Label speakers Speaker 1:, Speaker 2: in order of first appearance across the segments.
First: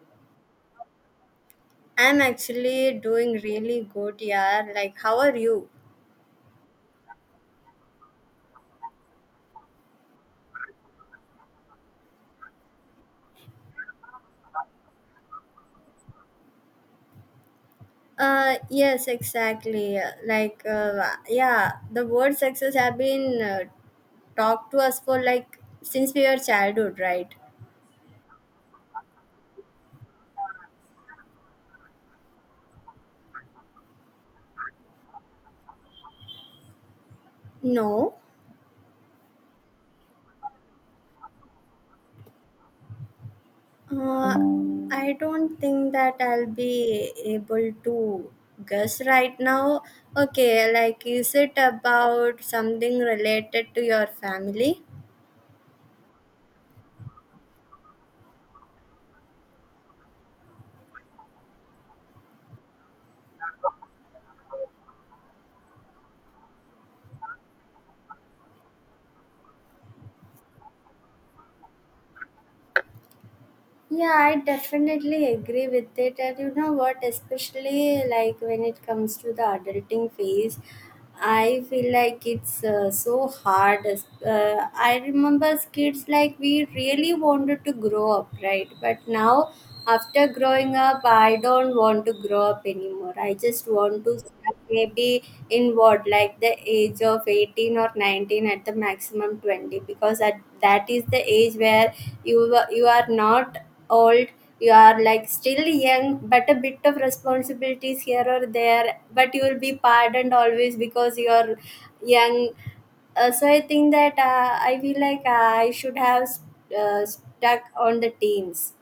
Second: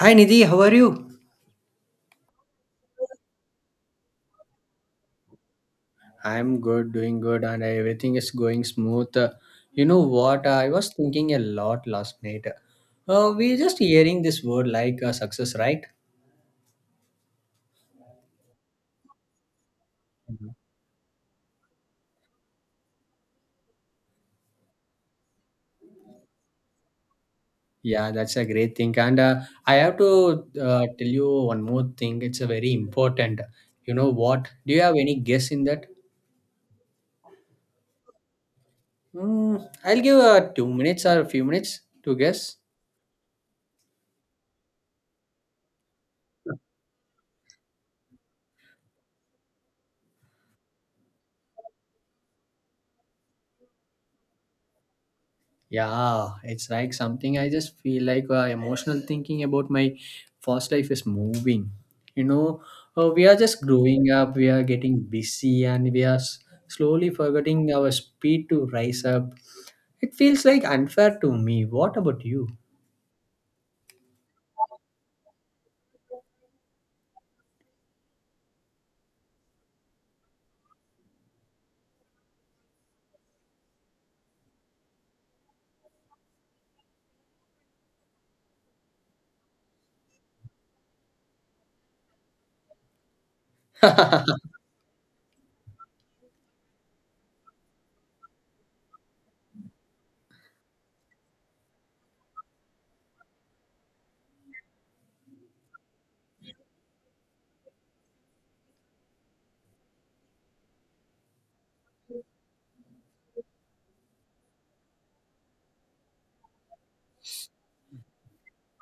Speaker 1: Hi Nidhi, how are you?
Speaker 2: I'm actually doing really good, yeah. Like, how are you?
Speaker 1: I'm good, doing good, and everything is going smooth. You know what? I was thinking a lot last night. We're just hearing this word like success, right?
Speaker 2: Yes, exactly. The word success have been talked to us for like since we were childhood, right?
Speaker 1: Yeah, that's a great thing. And I have to tell you one more thing. It's a very important. You know what? Do you have any guess in that?
Speaker 2: No,
Speaker 1: I'll give 2 minutes or a few minutes to guess.
Speaker 2: uh, I don't think that I'll be able to guess right now. Okay, like, is it about something related to your family?
Speaker 1: Yeah, it's like something I just feel like emotional thinking about my first life is moving. You know, we are just growing up, we are getting busy, and we are slowly forgetting our speed to rise up. It feels like unfair to me. What about you?
Speaker 2: Yeah, I definitely agree with it. And you know what, especially like when it comes to the adulting phase, I feel like it's so hard. I remember as kids, like we really wanted to grow up, right? But now, after growing up, I don't want to grow up anymore. I just want to. Maybe in what like the age of 18 or 19 at the maximum 20, because that is the age where you are not old, you are like still young, but a bit of responsibilities here or there, but you will be pardoned always because you are young. So I think that I feel like I should have stuck on the teens.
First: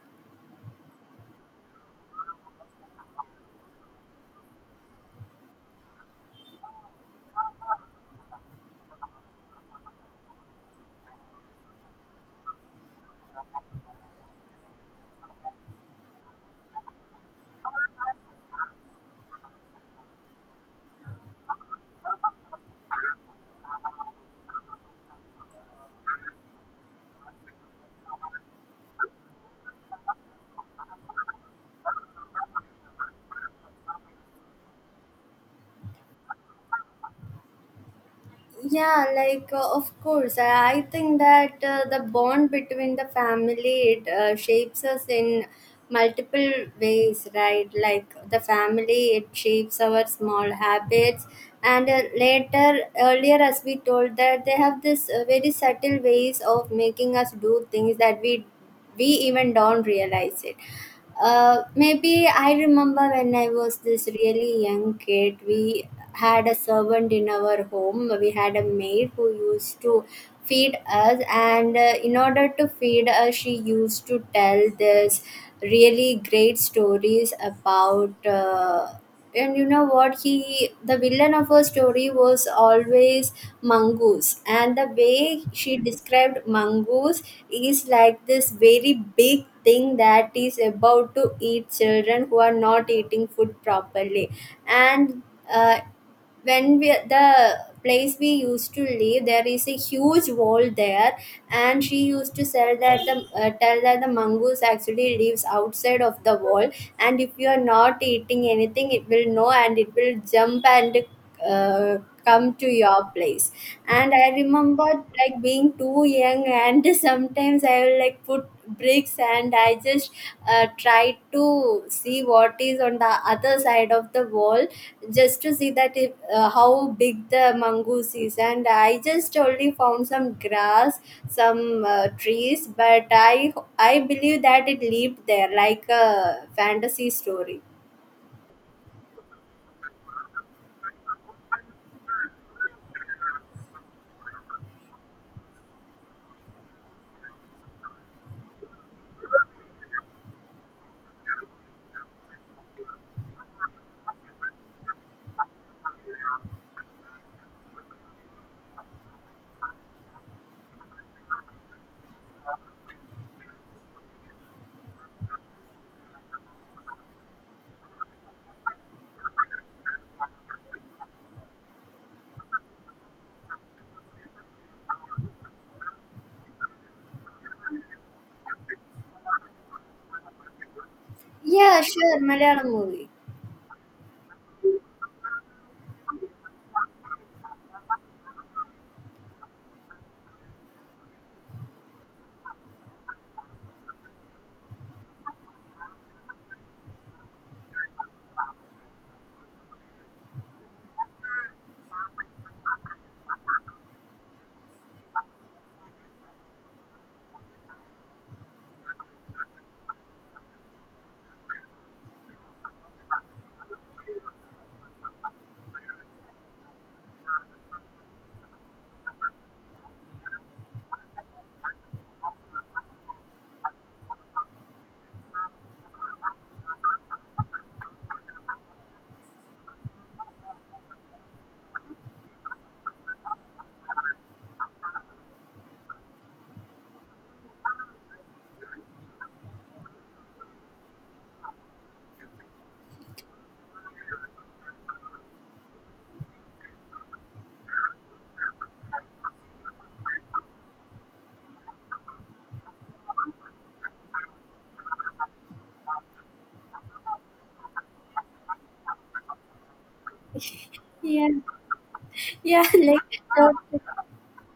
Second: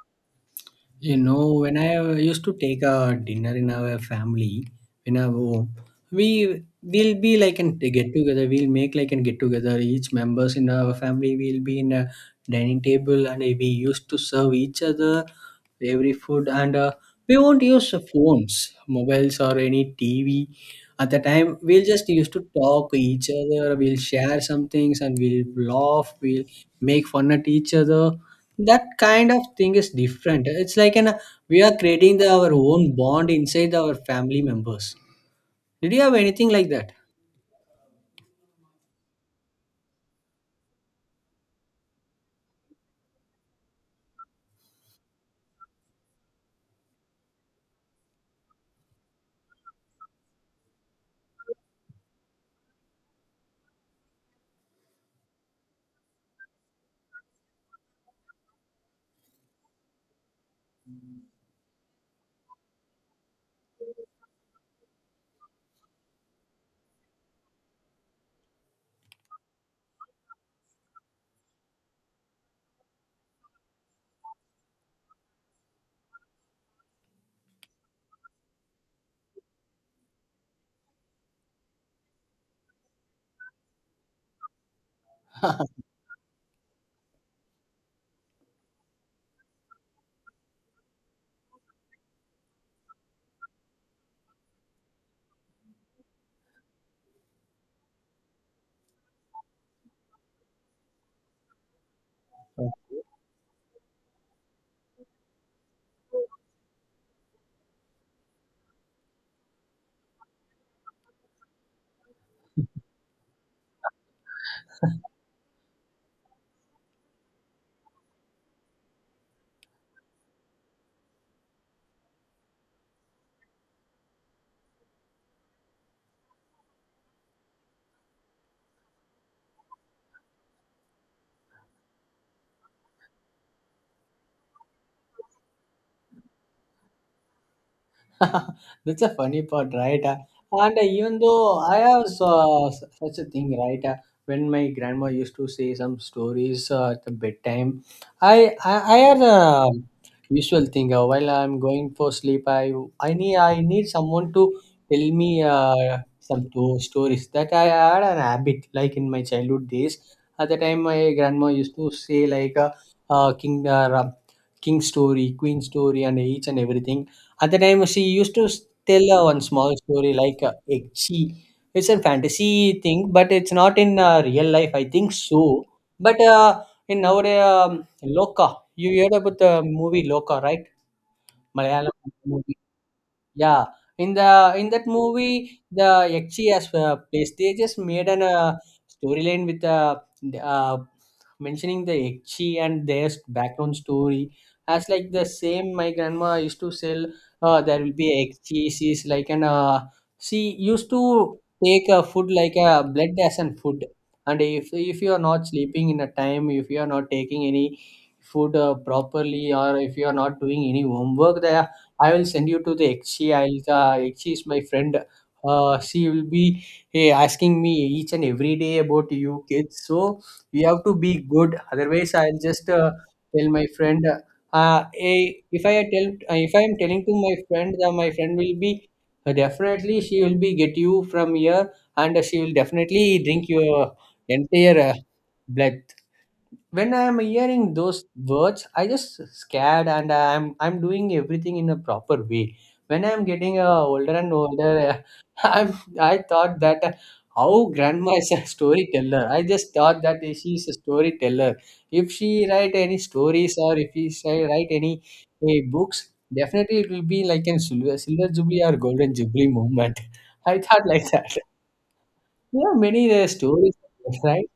Speaker 1: When I used to take a dinner in our family, in our home, we will be like in a get together. We'll make like and get together. Each members in our family will be in a dining table, and we used to serve each other every food. And we won't use phones, mobiles, or any TV. At the time, we'll just used to talk each other. We'll share some things, and we'll laugh. We'll make fun at each other. That kind of thing is different. It's like an we are creating our own bond inside our family members. Did you have anything like that?
Speaker 2: Yeah, like, of course I think that the bond between the family it shapes us in multiple ways, right? Like the family it shapes our small habits, and later earlier, as we told, that they have this very subtle ways of making us do things that we even don't realize it. Maybe I remember when I was this really young kid, we had a servant in our home. We had a maid who used to feed us, and in order to feed us, she used to tell this really great stories about. And you know what, he the villain of her story was always mongoose, and the way she described mongoose is like this very big thing that is about to eat children who are not eating food properly. And uh, when we the place we used to live, there is a huge wall there, and she used to say that the tell that the mongoose actually lives outside of the wall, and if you are not eating anything, it will know, and it will jump and uh, come to your place. And I remember like being too young, and sometimes I will like put bricks, and I just try to see what is on the other side of the wall, just to see that if, how big the mongoose is. And I just only found some grass, some trees. But I believe that it lived there like a fantasy story.
Speaker 1: That's a funny part, right? And even though I have such a thing, right? When my grandma used to say some stories at the bedtime, I I had a usual thing. While I'm going for sleep, I need someone to tell me uh, stories that I had an habit like in my childhood days. At the time, my grandma used to say like king king story, queen story, and each and everything. At the time, she used to tell one small story like it- she it's a fantasy thing, but it's not in real life. I think so. But in our Loka, you heard about the movie Loka, right?
Speaker 2: Yeah,
Speaker 1: Malayalam
Speaker 2: sure,
Speaker 1: movie.
Speaker 2: Malayalam movie.
Speaker 1: Yeah, in that movie, the Yakshi as place they just made an storyline with the, uh mentioning the Yakshi and their background story. As like the same, my grandma used to sell. There will be a Yakshi. She's like an She used to take a food like a blood as an food. And if you are not sleeping in a time, if you are not taking any food properly, or if you are not doing any homework, there I will send you to the Ekshi. I'll Ekshi is my friend. She will be asking me each and every day about you kids. So we have to be good. Otherwise, I'll just tell my friend. If I am telling to my friend, then my friend will be definitely she will be get you from here, and she will definitely drink your entire blood. When I'm hearing those words, I just scared, and I'm doing everything in a proper way. When I'm getting older and older i'm I thought that how grandma is a storyteller. I just thought that she's a storyteller. If she write any stories or if she write any books, definitely it will be like a silver jubilee or golden jubilee moment. I thought like
Speaker 2: Yeah.
Speaker 1: that.
Speaker 2: Yeah,
Speaker 1: There are many stories, right?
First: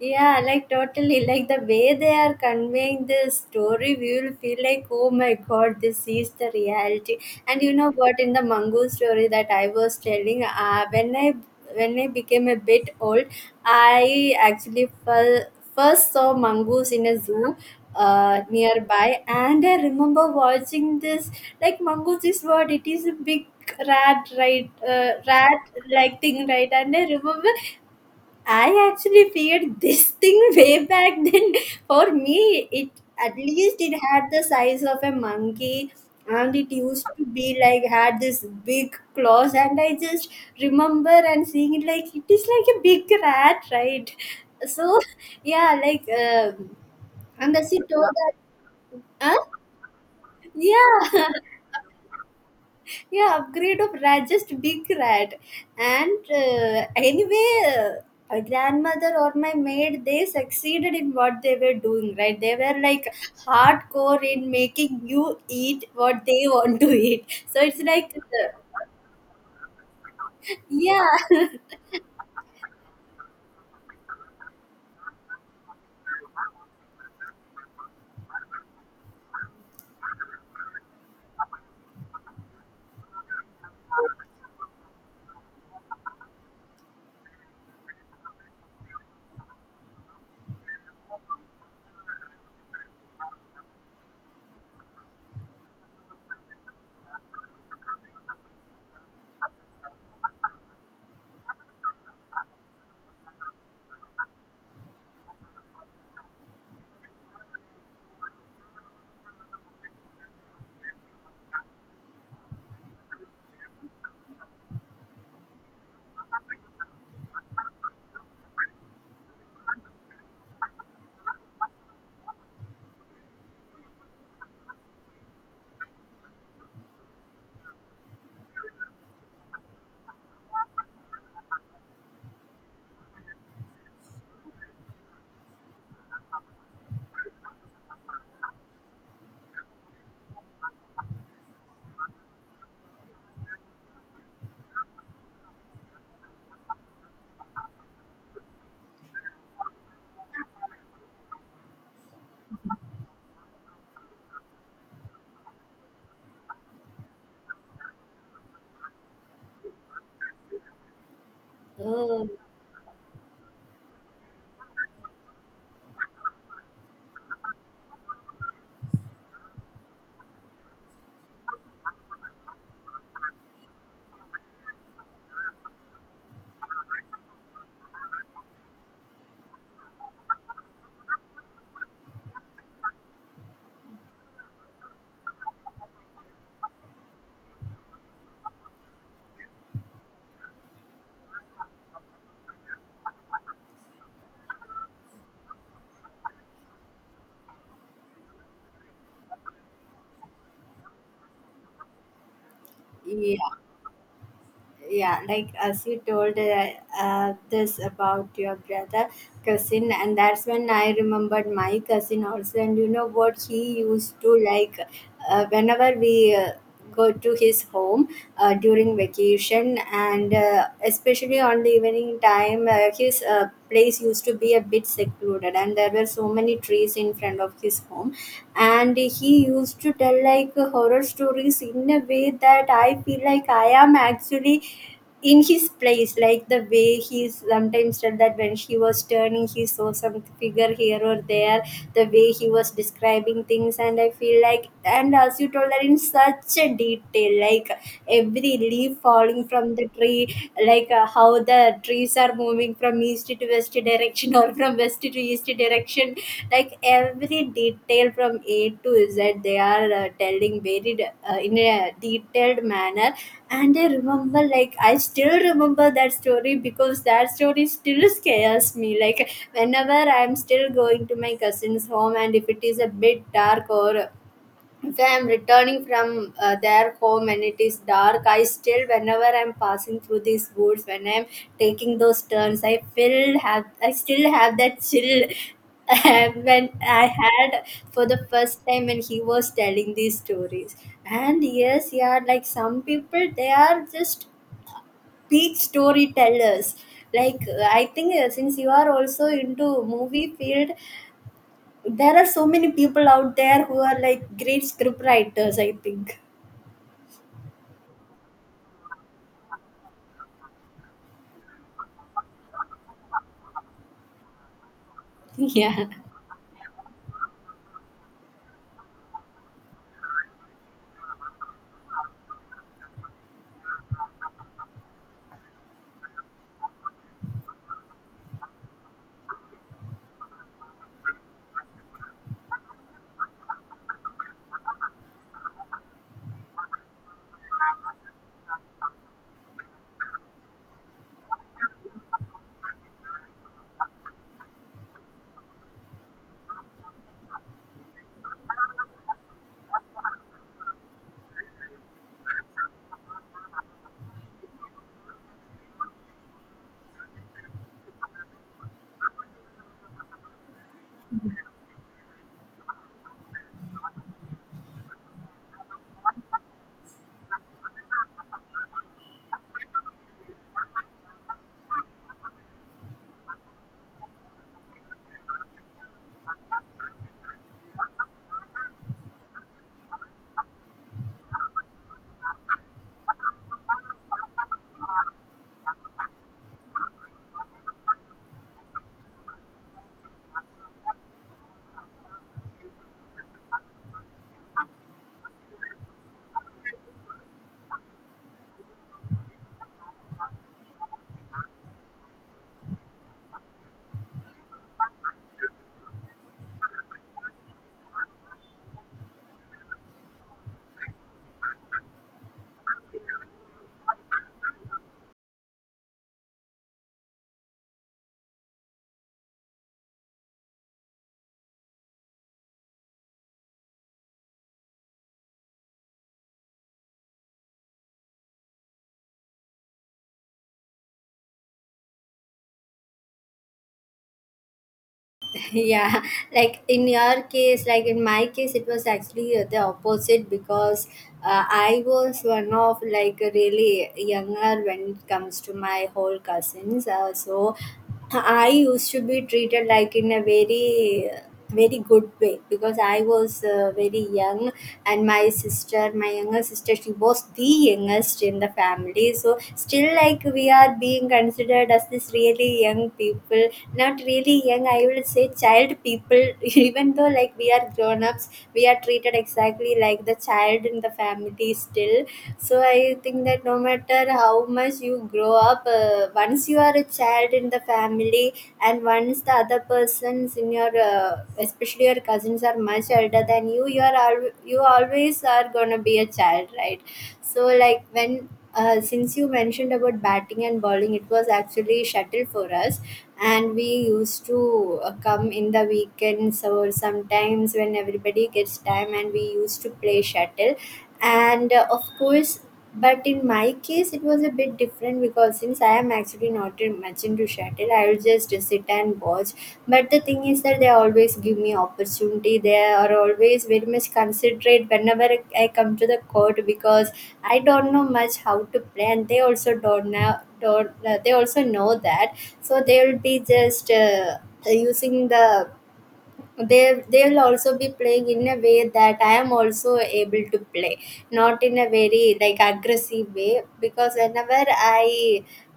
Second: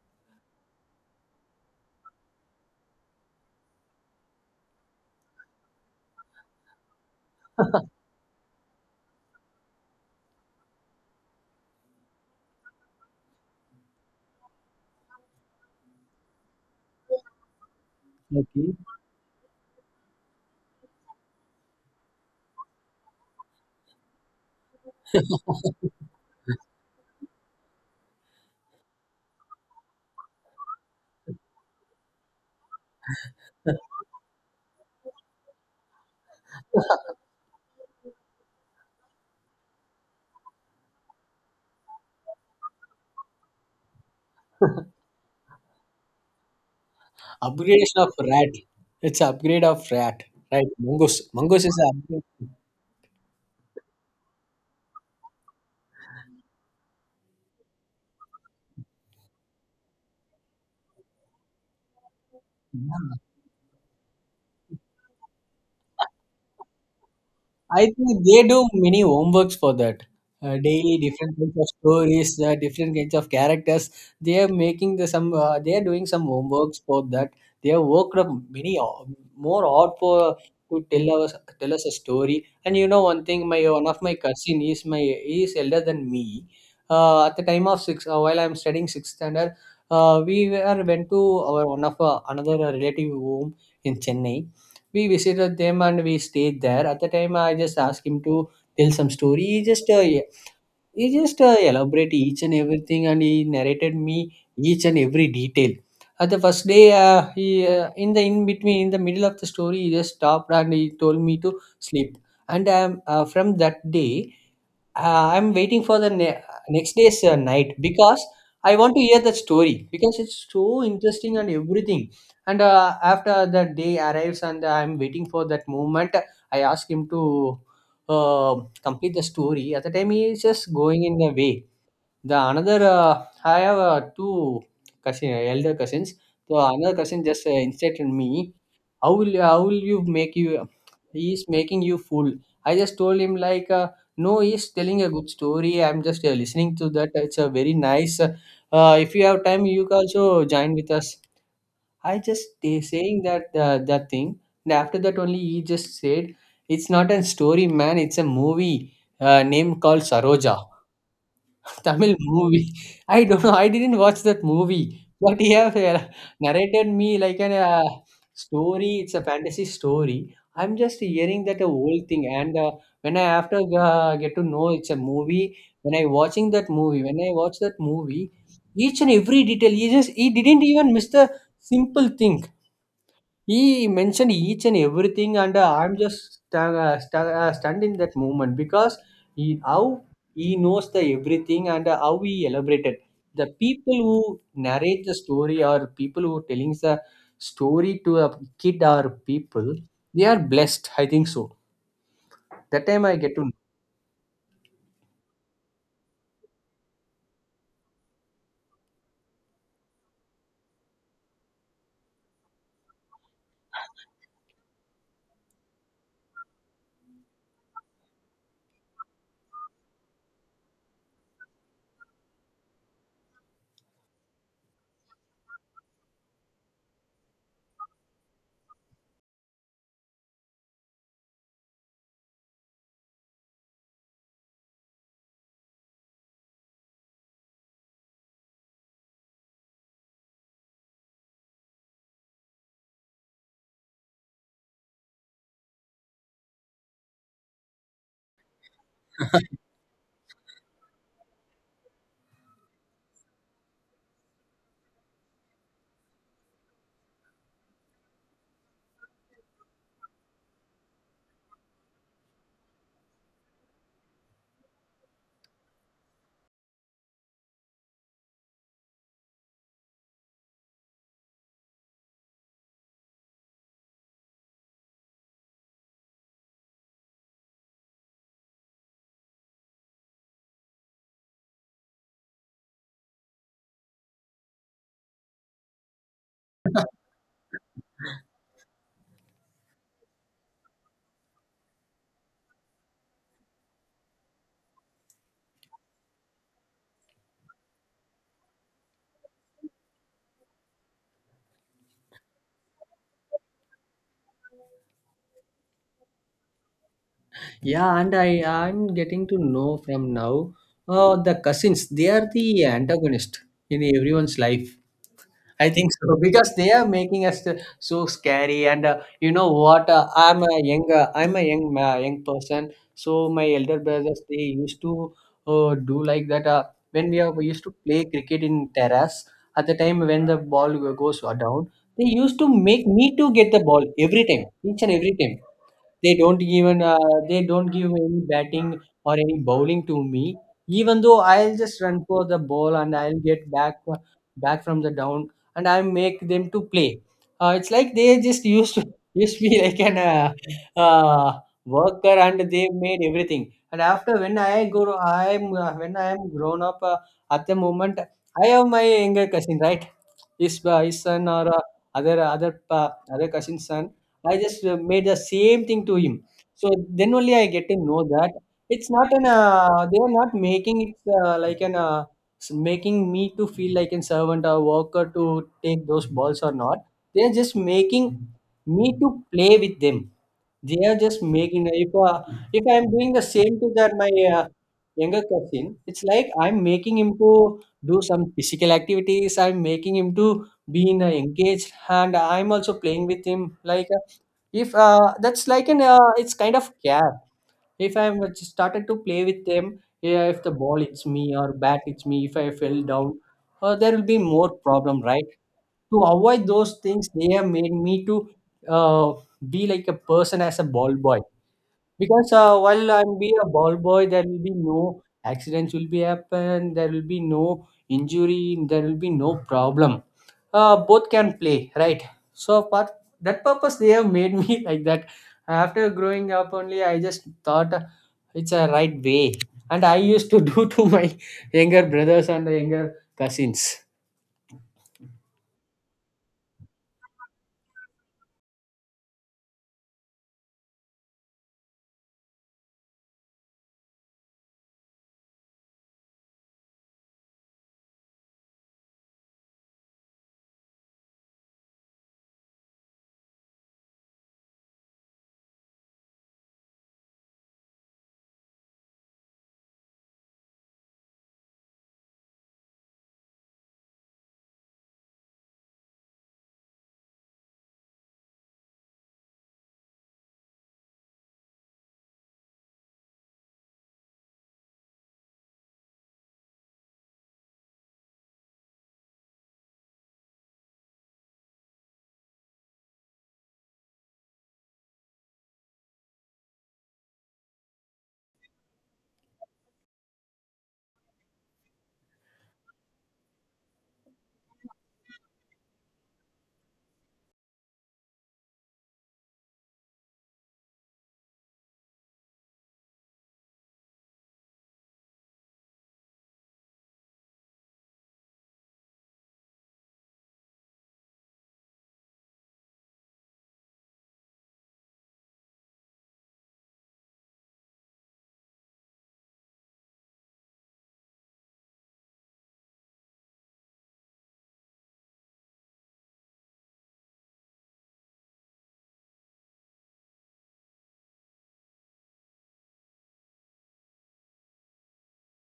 Speaker 2: yeah, like totally. Like the way they are conveying the story, we will feel like, oh my god, this is the reality. And you know what? In the Mangu story that I was telling, when I became a bit old, I first saw mongoose in a zoo.
Speaker 1: Okay.
Speaker 2: Nearby. And I remember watching this, like, mongoose is what, it is a big rat, right? Rat like thing, right? And I remember I actually feared this thing way back then. For me, it at least it had the size of a monkey, and it used to be like had this big claws, and I just remember and seeing it like it is like a big rat, right? So yeah, like, um, and as you
Speaker 1: Upgrade
Speaker 2: told
Speaker 1: of
Speaker 2: that.
Speaker 1: rat. It's
Speaker 2: Huh?
Speaker 1: upgrade of rat, right?
Speaker 2: Yeah.
Speaker 1: Mongoose. Mongoose is an upgrade.
Speaker 2: Yeah, upgrade of rat, just big rat. And anyway uh, my grandmother or my maid, they succeeded in what they were doing, right? They were like hardcore in making you eat what they want to eat. So it's
Speaker 1: I
Speaker 2: like,
Speaker 1: think they
Speaker 2: uh,
Speaker 1: do many homeworks for that. Daily
Speaker 2: yeah.
Speaker 1: different kinds of stories, different kinds of characters. They are making the some. They are doing some homeworks for that. They have worked up many more hard for to tell us a story. And you know one thing, my one of my cousin is my he is elder than me. At the time of six, while I am studying sixth standard, we were went to our one of another relative home in Chennai. We visited them and we stayed there. At the time, I just asked him to tell some story. He just elaborated each and everything, and he narrated me each and every detail. At the first day he, in the, in between, in the middle of the story, he just stopped and he told me to sleep. And from that day I'm waiting for the next day's night because I want to hear the story because it's so interesting and everything. And after the day arrives and I'm waiting for that moment, I ask him to uh, complete the story. At the time, he is just going in the way. I have two cousin, elder cousins. So another cousin just instructed me how will you make you he is making you fool. I just told him like no, he is telling a good story. I'm just listening to that. It's a very nice. If you have time, you can also join with us. I just saying that that thing. And after that only he just said it's not a story, man, it's a movie name called Saroja. Tamil
Speaker 2: Oh,
Speaker 1: movie. I don't know. I didn't watch that movie, but he have narrated me like an story. It's a fantasy story. I'm just hearing that whole thing, and when I after get to know it's a movie, when I watch that movie, each and every detail, he didn't even miss the simple thing. He mentioned each and everything, and I'm just stunned in that moment because how he knows the everything and how he elaborated. The people who narrate the story or people who telling the story to a kid or people, they are blessed. I think so. That time I get
Speaker 2: yeah.
Speaker 1: to know.
Speaker 2: Yeah, like as you told, this about your brother cousin, and that's when I remembered my cousin also. And you know what, he used to like, whenever we go to his home during vacation, and especially on the evening time, his place used to be a bit secluded, and there were so many trees in front of his platform. And he used to tell like horror stories in a way that I feel like I am actually in his place, like the way he sometimes said that when he was turning, he saw some figure here or there, the way he was describing things. And I feel like, and as you told that, in such a detail, like every leaf falling from the tree, like how the trees are moving from east to west direction or from west to east direction, like every detail from A to Z, they are in a detailed manner. And I remember, like, I still remember that story because that story still scares me. Like whenever I'm still going to my cousin's home, and if it is a bit dark, or if I am returning from their home and it is dark, I still, whenever I'm passing through these woods, when I'm taking those turns, I feel have I still have that chill when I had for the first time when he was telling these stories. And yes, yeah, like some people, they are just peak storytellers. Like I think since you are also into movie field, there are so many people out there who are like great script writers, I think.
Speaker 1: Yeah, and I'm getting to know from now. The cousins, they are the antagonist in everyone's life. I
Speaker 2: Yeah.
Speaker 1: think so because they are making us so scary. And you know what? I'm a young person. So my elder brothers they used to do like that. When we used to play cricket in terrace, at the time when the ball goes down, they used to make me to get the ball every time, each and every time. They don't give any batting or any bowling to me. Even though I'll just run for the ball and I'll get back from the down and I make them to play. It's like they just used to used to be like an worker and they made everything. And after when I go, I'm when I am grown up at the moment, I have my younger cousin, right? His his son or other other uh, other cousin's son, I just made the same thing to him. So then only I get to know that it's not an they are not making it like making me to feel like a servant or worker to take those balls or not. They are just making me to play with them. They are just making. If I'm doing the same to that my uh, younger cousin, it's like I'm making him to do some physical activities. I'm making him to be engaged, and I'm also playing with him. Like if That's like an it's kind of care. If I'm just started to play with them, yeah, if the ball hits me or bat hits me, if I fell down, there will be more problem, right? To avoid those things, they have made me to uh, be like a person as a ball boy because while I'm be a ball boy, there will be no accidents will be happen. There will be no injury. There will be no problem. Both can play, right? So for that purpose, they have made me like that. After growing up, only I just thought it's a right way, and I used to do to my younger brothers and younger cousins.
Speaker 2: Yeah, like in your case, like in my case, it was actually the opposite, because I was one of like a really younger when it comes to my whole cousins. So I used to be treated like in a very very good way because I was very young. And my younger sister, she was the youngest in the family. So still, like, we are being considered as this really young people, not really young, I will say child people even though like we are grown ups, we are treated exactly like the child in the family still. So I think that no matter how much you grow up, once you are a child in the family, and once the other persons in your especially your cousins are much elder than you, you are al- you always are going to be a child, right? So like when since you mentioned about batting and bowling, it was actually shuttle for us, and we used to come in the weekends or sometimes when everybody gets time, and we used to play shuttle. And of course, but in my case, it was a bit different, because since I am actually not in- much into shuttle, I will just sit and watch. But the thing is that they always give me opportunity. They are always very much considerate whenever I come to the court, because I don't know much how to play, and they also don't know. Don't they also know that? So they will be just using the they they'll also be playing in a way that I am also able to play, not in a very like aggressive way. Because whenever I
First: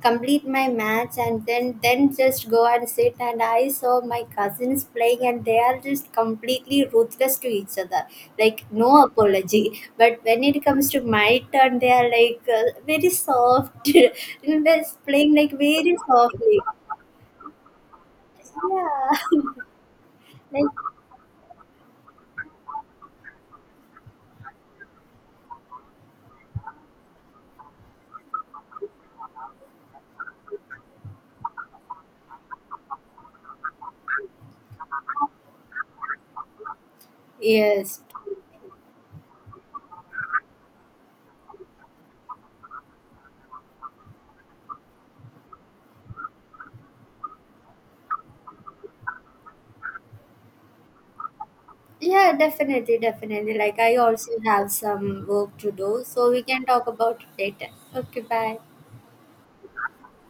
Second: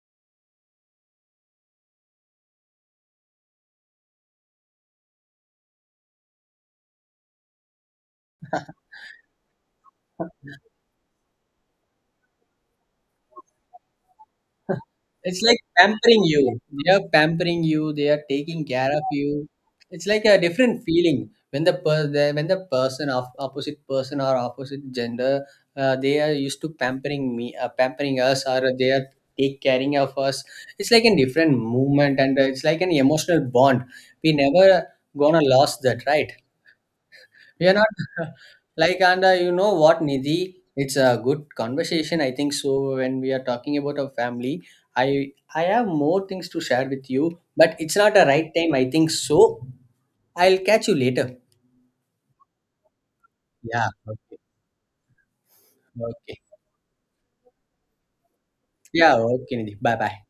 Speaker 2: complete my match and then just go and sit, and I saw my cousins playing, and they are just completely ruthless to each other, like no apology. But when it comes to my turn, they are like very soft, and they're playing
Speaker 1: It's
Speaker 2: like
Speaker 1: like
Speaker 2: very
Speaker 1: pampering you.
Speaker 2: softly.
Speaker 1: They are pampering you. They are taking care of
Speaker 2: Yeah.
Speaker 1: you. It's like a
Speaker 2: Like,
Speaker 1: different feeling when the person of opposite person or opposite gender, they are used to pampering me, pampering us, or they are take caring of us. It's like a different movement, and it's like an emotional bond. We never gonna lose that, right? We are not
Speaker 2: yes.
Speaker 1: like, and you know what, Nidhi? It's a good conversation, I think. So when we are talking about our family, I have more things to share with you, but it's not a right time, I think. So I'll catch you later.
Speaker 2: Yeah, definitely, definitely. Like
Speaker 1: Yeah.
Speaker 2: I also
Speaker 1: Okay.
Speaker 2: have some work to do, so
Speaker 1: Okay.
Speaker 2: we can talk about it later. Okay, bye.
Speaker 1: Yeah. Okay, Nidhi. Bye. Bye.